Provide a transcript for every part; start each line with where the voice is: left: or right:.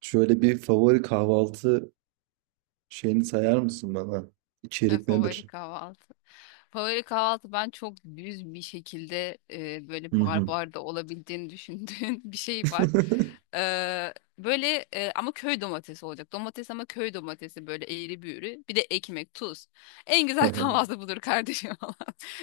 right: Şöyle bir favori kahvaltı şeyini sayar mısın bana? İçerik
left: Favori
right: nedir?
left: kahvaltı. Favori kahvaltı ben çok düz bir şekilde
right: Hı
left: böyle
right: hı.
left: barbar da olabildiğini düşündüğüm bir şey var. Böyle ama köy domatesi olacak. Domates ama köy domatesi böyle eğri büğrü. Bir de ekmek, tuz. En güzel kahvaltı budur kardeşim falan.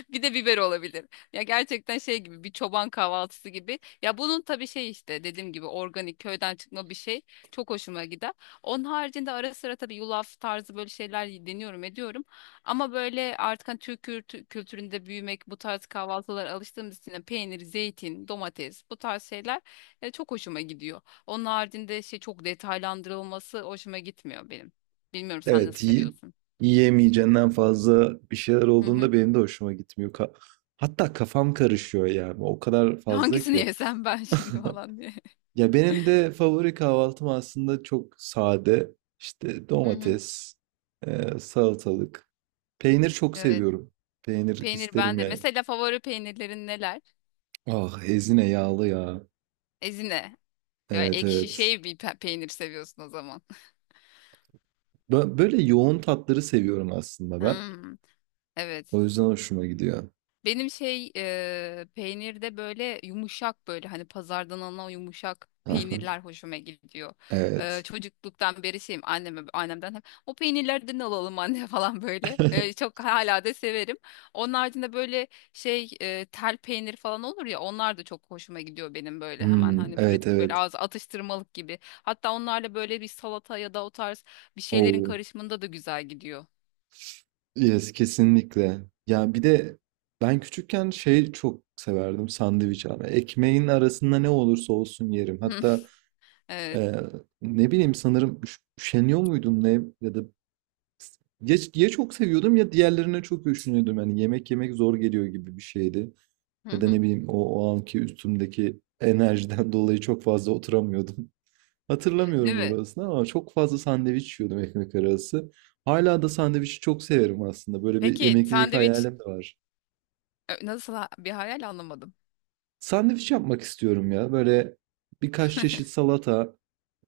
left: Bir de biber olabilir. Ya gerçekten şey gibi bir çoban kahvaltısı gibi. Ya bunun tabii şey işte dediğim gibi organik köyden çıkma bir şey. Çok hoşuma gider. Onun haricinde ara sıra tabii yulaf tarzı böyle şeyler deniyorum ediyorum. Ama böyle artık hani Türk kültüründe büyümek, bu tarz kahvaltılara alıştığımız için de peynir, zeytin, domates bu tarz şeyler çok hoşuma gidiyor. Onun haricinde şey çok detaylandırılması hoşuma gitmiyor benim. Bilmiyorum sen nasıl
right: Evet,
left: seviyorsun?
right: yiyemeyeceğinden fazla bir şeyler
left: Hı hı.
right: olduğunda benim de hoşuma gitmiyor. Hatta kafam karışıyor yani. O kadar fazla
left: Hangisini
right: ki.
left: yesem ben şimdi falan diye.
right: Ya benim de favori kahvaltım aslında çok sade. İşte
left: Hı hı.
right: domates, salatalık. Peynir çok
left: Evet.
right: seviyorum. Peynir
left: Peynir
right: isterim
left: bende.
right: yani.
left: Mesela favori peynirlerin neler?
right: Ah ezine yağlı ya.
left: Ezine. Ya
right: Evet
left: ekşi
right: evet.
left: şey bir peynir seviyorsun o zaman.
right: Böyle yoğun tatları seviyorum aslında ben.
left: Hmm, evet.
right: O yüzden hoşuma gidiyor.
left: Benim şey peynirde böyle yumuşak böyle hani pazardan alınan o yumuşak peynirler hoşuma gidiyor. E,
right: Evet.
left: çocukluktan beri şeyim anneme annemden hep o peynirlerden alalım anne falan böyle. E, çok hala da severim. Onun haricinde böyle şey tel peynir falan olur ya onlar da çok hoşuma gidiyor benim böyle hemen
right: Hmm,
left: hani
right: evet
left: pratik böyle
right: evet.
left: ağız atıştırmalık gibi. Hatta onlarla böyle bir salata ya da o tarz bir şeylerin
right: Oh,
left: karışımında da güzel gidiyor.
right: yes kesinlikle. Ya bir de ben küçükken şey çok severdim sandviç abi. Ekmeğin arasında ne olursa olsun yerim. Hatta
left: Evet.
right: e, ne bileyim sanırım üşeniyor muydum ne ya da ya çok seviyordum ya diğerlerine çok üşeniyordum. Yani yemek yemek zor geliyor gibi bir şeydi.
left: Hı
right: Ya da
left: hı.
right: ne bileyim o anki üstümdeki enerjiden dolayı çok fazla oturamıyordum.
left: Değil
right: Hatırlamıyorum
left: mi?
right: orasını ama çok fazla sandviç yiyordum ekmek arası. Hala da sandviçi çok severim aslında. Böyle bir
left: Peki
right: emeklilik
left: sandviç.
right: hayalim de var.
left: Bir hayal anlamadım.
right: Sandviç yapmak istiyorum ya. Böyle birkaç çeşit salata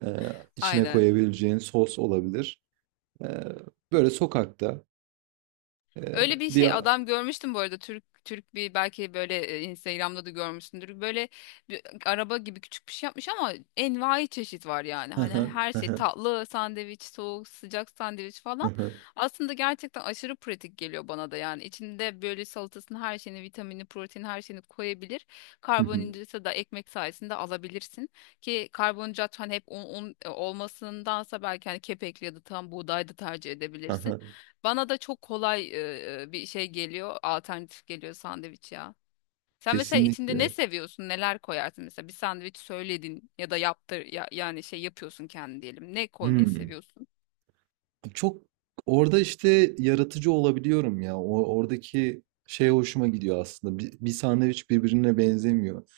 right: e, içine
left: Aynen.
right: koyabileceğin sos olabilir. E, Böyle sokakta
left: Öyle bir
right: bir...
left: şey adam görmüştüm bu arada Türk bir belki böyle Instagram'da da görmüşsündür. Böyle bir araba gibi küçük bir şey yapmış ama envai çeşit var yani. Hani her şey tatlı sandviç, soğuk, sıcak sandviç falan. Aslında gerçekten aşırı pratik geliyor bana da yani. İçinde böyle salatasını, her şeyini, vitamini, proteini her şeyini koyabilir. Karbonhidratı da ekmek sayesinde alabilirsin. Ki karbonhidrat hani hep un olmasındansa belki hani kepekli ya da tam buğday da tercih edebilirsin. Bana da çok kolay bir şey geliyor, alternatif geliyor sandviç ya. Sen mesela içinde ne
right: Kesinlikle.
left: seviyorsun, neler koyarsın mesela bir sandviç söyledin ya da yaptır ya, yani şey yapıyorsun kendi diyelim. Ne koymayı
right: Hmm.
left: seviyorsun?
right: Çok orada işte yaratıcı olabiliyorum ya. Oradaki şey hoşuma gidiyor aslında. Bir sandviç birbirine benzemiyor.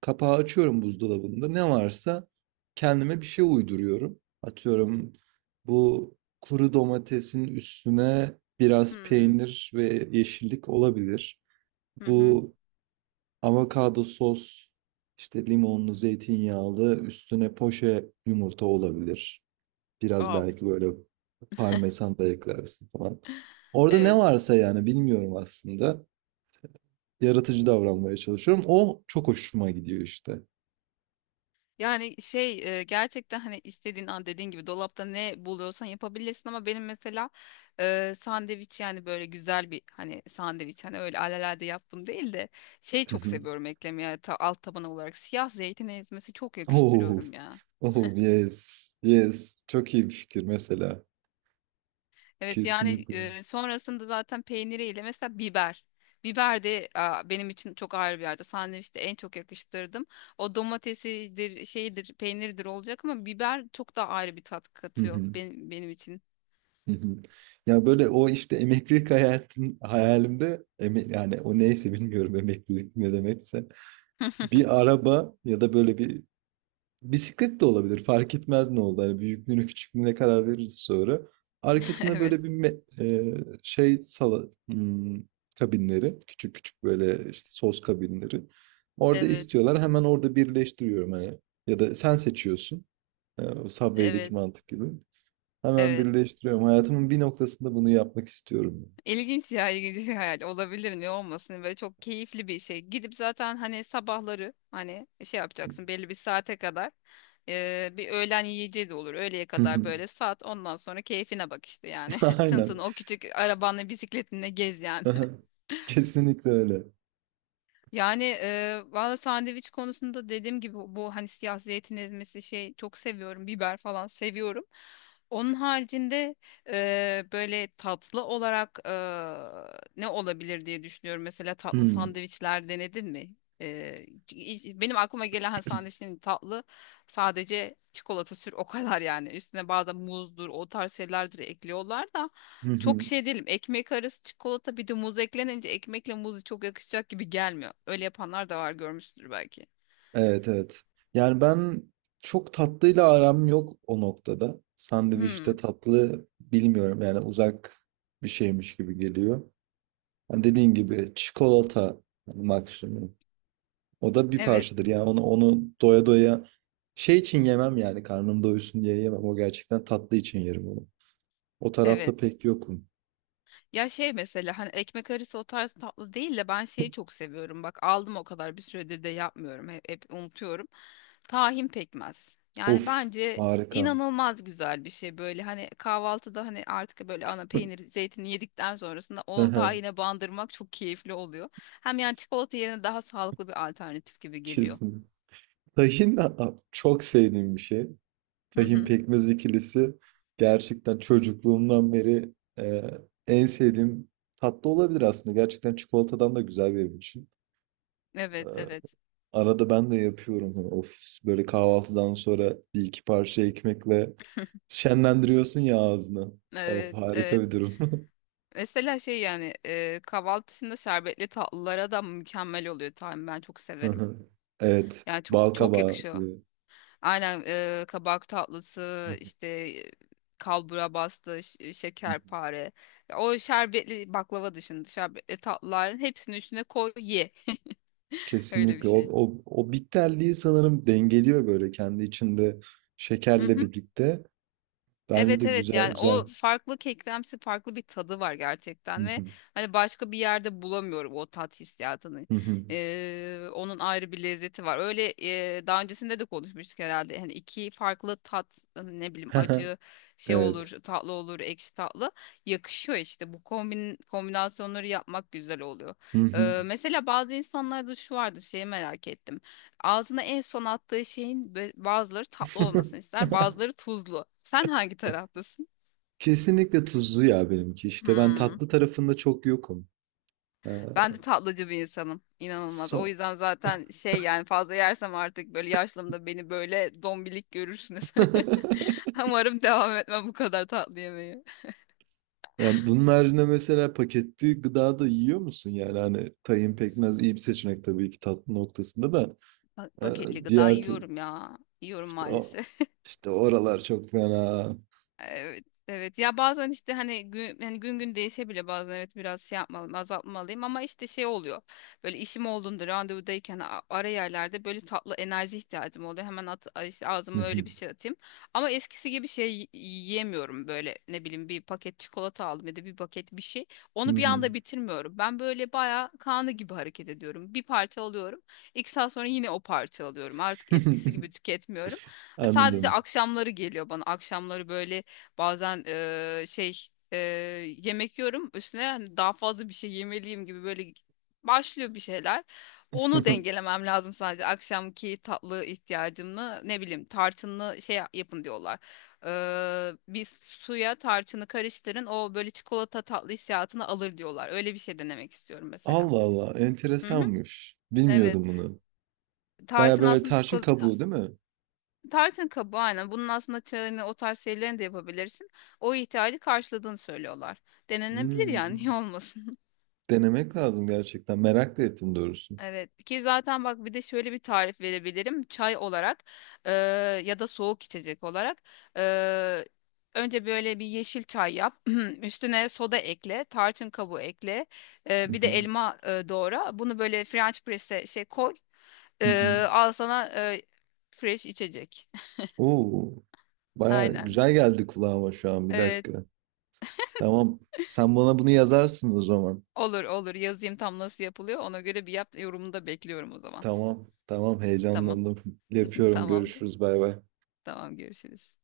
right: Kapağı açıyorum buzdolabında. Ne varsa kendime bir şey uyduruyorum. Atıyorum bu kuru domatesin üstüne biraz
left: Hmm.
right: peynir ve yeşillik olabilir.
left: Hı hı.
right: Bu avokado sos işte limonlu, zeytinyağlı üstüne poşe yumurta olabilir. Biraz
left: Wow.
right: belki böyle parmesan da eklersin falan. Orada ne
left: Evet.
right: varsa yani bilmiyorum aslında. Yaratıcı davranmaya çalışıyorum. O çok hoşuma gidiyor işte.
left: Yani şey gerçekten hani istediğin an dediğin gibi dolapta ne buluyorsan yapabilirsin ama benim mesela sandviç yani böyle güzel bir hani sandviç hani öyle alelade yaptım değil de şey
right: Hı
left: çok
right: hı.
left: seviyorum eklemeye alt taban olarak siyah zeytin ezmesi çok
right: Oh,
left: yakıştırıyorum ya.
right: oh yes, yes. Çok iyi bir fikir mesela.
left: Evet yani
right: Kesinlikle.
left: sonrasında zaten peyniriyle mesela biber. Biber de benim için çok ayrı bir yerde. Sandviçte en çok yakıştırdım. O domatesidir, şeydir, peyniridir olacak ama biber çok daha ayrı bir tat
right: Hı
left: katıyor
right: hı,
left: benim için.
right: hı hı. Ya böyle o işte emeklilik hayatım hayalimde yani o neyse bilmiyorum emeklilik ne demekse bir araba ya da böyle bir bisiklet de olabilir. Fark etmez ne oldu. Hani büyüklüğüne küçüklüğüne karar veririz sonra. Arkasına
left: Evet,
right: böyle bir şey hmm, kabinleri. Küçük küçük böyle işte sos kabinleri. Orada
left: evet,
right: istiyorlar. Hemen orada birleştiriyorum hani. Ya da sen seçiyorsun. E, o Subway'deki
left: evet,
right: mantık gibi. Hemen
left: evet.
right: birleştiriyorum. Hayatımın bir noktasında bunu yapmak istiyorum.
left: İlginç ya, ilginç bir hayal. Olabilir, ne olmasın. Böyle çok keyifli bir şey. Gidip zaten hani sabahları hani şey yapacaksın belli bir saate kadar. Bir öğlen yiyeceği de olur. Öğleye kadar böyle sat. Ondan sonra keyfine bak işte yani. Tın tın
right: Aynen.
left: o küçük arabanla bisikletinle gez yani.
right: Kesinlikle öyle.
left: Yani valla sandviç konusunda dediğim gibi bu hani siyah zeytin ezmesi şey çok seviyorum. Biber falan seviyorum. Onun haricinde böyle tatlı olarak ne olabilir diye düşünüyorum. Mesela tatlı sandviçler denedin mi? E, Benim aklıma gelen hani, sandviçlerin tatlı sadece çikolata sür o kadar yani. Üstüne bazen muzdur o tarz şeylerdir ekliyorlar da.
right: Hmm.
left: Çok şey değilim. Ekmek arası çikolata bir de muz eklenince ekmekle muzu çok yakışacak gibi gelmiyor. Öyle yapanlar da var görmüşsündür belki.
right: Evet evet. Yani ben çok tatlıyla aram yok o noktada. Sandviçte
left: Hmm,
right: tatlı bilmiyorum yani uzak bir şeymiş gibi geliyor. Hani dediğin gibi çikolata maksimum. O da bir
left: evet,
right: parçadır yani onu doya doya şey için yemem yani karnım doysun diye yemem. O gerçekten tatlı için yerim onu. O tarafta
left: evet.
right: pek yokum.
left: Ya şey mesela hani ekmek arası o tarz tatlı değil de ben şeyi çok seviyorum. Bak aldım o kadar bir süredir de yapmıyorum. Hep unutuyorum. Tahin pekmez. Yani
right: Of
left: bence
right: harika.
left: inanılmaz güzel bir şey böyle hani kahvaltıda hani artık böyle ana peynir zeytini yedikten sonrasında o tahine bandırmak çok keyifli oluyor. Hem yani çikolata yerine daha sağlıklı bir alternatif gibi geliyor.
right: Kesin. Tahin çok sevdiğim bir şey.
left: Hı
right: Tahin
left: hı.
right: pekmez ikilisi gerçekten çocukluğumdan beri e, en sevdiğim tatlı olabilir aslında. Gerçekten çikolatadan da güzel benim için. E,
left: Evet, evet.
right: arada ben de yapıyorum. Hani of böyle kahvaltıdan sonra bir iki parça ekmekle şenlendiriyorsun ya ağzını. Of
left: Evet,
right: harika
left: evet.
right: bir durum.
left: Mesela şey yani kahvaltı dışında şerbetli tatlılara da mükemmel oluyor tahin. Ben çok
right: Hı
left: severim.
right: hı. Evet.
left: Yani çok çok
right: Balkabağı.
left: yakışıyor. Aynen kabak tatlısı işte kalbura bastı, şekerpare. Ya o şerbetli baklava dışında şerbetli tatlıların hepsini üstüne koy ye. Öyle bir
right: Kesinlikle.
left: şey.
right: O bitterliği sanırım dengeliyor böyle kendi içinde şekerle birlikte. Bence
left: Evet,
right: de
left: evet
right: güzel
left: yani
right: güzel.
left: o farklı kekremsi farklı bir tadı var
right: Hı
left: gerçekten ve
right: hı.
left: hani başka bir yerde bulamıyorum o tat hissiyatını.
right: Hı hı.
left: Onun ayrı bir lezzeti var. Öyle daha öncesinde de konuşmuştuk herhalde. Hani iki farklı tat hani ne bileyim acı şey olur,
right: Evet.
left: tatlı olur, ekşi tatlı yakışıyor işte. Bu kombinasyonları yapmak güzel oluyor.
right: Hı hı.
left: Mesela bazı insanlarda şu vardı şeyi merak ettim. Ağzına en son attığı şeyin bazıları tatlı olmasını ister, bazıları tuzlu. Sen hangi taraftasın?
right: Kesinlikle tuzlu ya benimki. İşte ben
left: Hmm.
right: tatlı tarafında çok yokum. Ee,
left: Ben de tatlıcı bir insanım. İnanılmaz. O
right: son.
left: yüzden zaten şey yani fazla yersem artık böyle yaşlımda beni böyle dombilik görürsünüz. Umarım devam etmem bu kadar tatlı yemeği.
right: Yani bunun haricinde mesela paketli gıda da yiyor musun? Yani hani tahin pekmez iyi bir seçenek tabii ki tatlı noktasında da ee,
left: Paketli gıda
right: diğer t-
left: yiyorum ya. Yiyorum
right: işte o
left: maalesef.
right: işte oralar çok fena.
left: Evet, evet. Ya bazen işte hani gün, yani gün gün değişebilir bazen evet biraz şey yapmalıyım, azaltmalıyım ama işte şey oluyor. Böyle işim olduğunda randevudayken ara yerlerde böyle tatlı enerji ihtiyacım oluyor. Hemen işte
right: Hı
left: ağzıma öyle
right: hı.
left: bir şey atayım. Ama eskisi gibi şey yiyemiyorum böyle ne bileyim bir paket çikolata aldım ya da bir paket bir şey.
right: Hı
left: Onu bir
right: hı.
left: anda bitirmiyorum. Ben böyle bayağı kanı gibi hareket ediyorum. Bir parça alıyorum. İki saat sonra yine o parça alıyorum. Artık eskisi gibi tüketmiyorum. Sadece
right: Anladım.
left: akşamları geliyor bana. Akşamları böyle bazen şey eee, yemek yiyorum üstüne hani daha fazla bir şey yemeliyim gibi böyle başlıyor bir şeyler. Onu dengelemem lazım sadece akşamki tatlı ihtiyacımla ne bileyim tarçınlı şey yapın diyorlar. Bir suya tarçını karıştırın o böyle çikolata tatlı hissiyatını alır diyorlar. Öyle bir şey denemek istiyorum mesela.
right: Allah Allah
left: Hı hı,
right: enteresanmış.
left: evet.
right: Bilmiyordum bunu. Baya
left: Tarçın
right: böyle
left: aslında
right: tarçın
left: çikolata.
right: kabuğu değil mi?
left: Tarçın kabuğu aynen. Bunun aslında çayını o tarz şeylerini de yapabilirsin. O ihtiyacı karşıladığını söylüyorlar. Denenebilir yani niye
right: Hmm.
left: olmasın?
right: Denemek lazım gerçekten. Merak da ettim doğrusu.
left: Evet ki zaten bak bir de şöyle bir tarif verebilirim. Çay olarak e, ya da soğuk içecek olarak e, önce böyle bir yeşil çay yap. Üstüne soda ekle, tarçın kabuğu ekle.
right: Hı
left: Bir de
right: hı.
left: elma doğra. Bunu böyle French press'e şey koy.
right: Hı hı.
left: Al sana fresh içecek.
right: Oo, baya
left: Aynen.
right: güzel geldi kulağıma şu an. Bir
left: E,
right: dakika. Tamam. Sen bana bunu yazarsın o zaman.
left: Olur olur yazayım tam nasıl yapılıyor. Ona göre bir yap yorumunu da bekliyorum o zaman.
right: Tamam. Tamam
left: Tamam.
right: heyecanlandım. Yapıyorum.
left: Tamamdır.
right: Görüşürüz. Bay bay.
left: Tamam görüşürüz.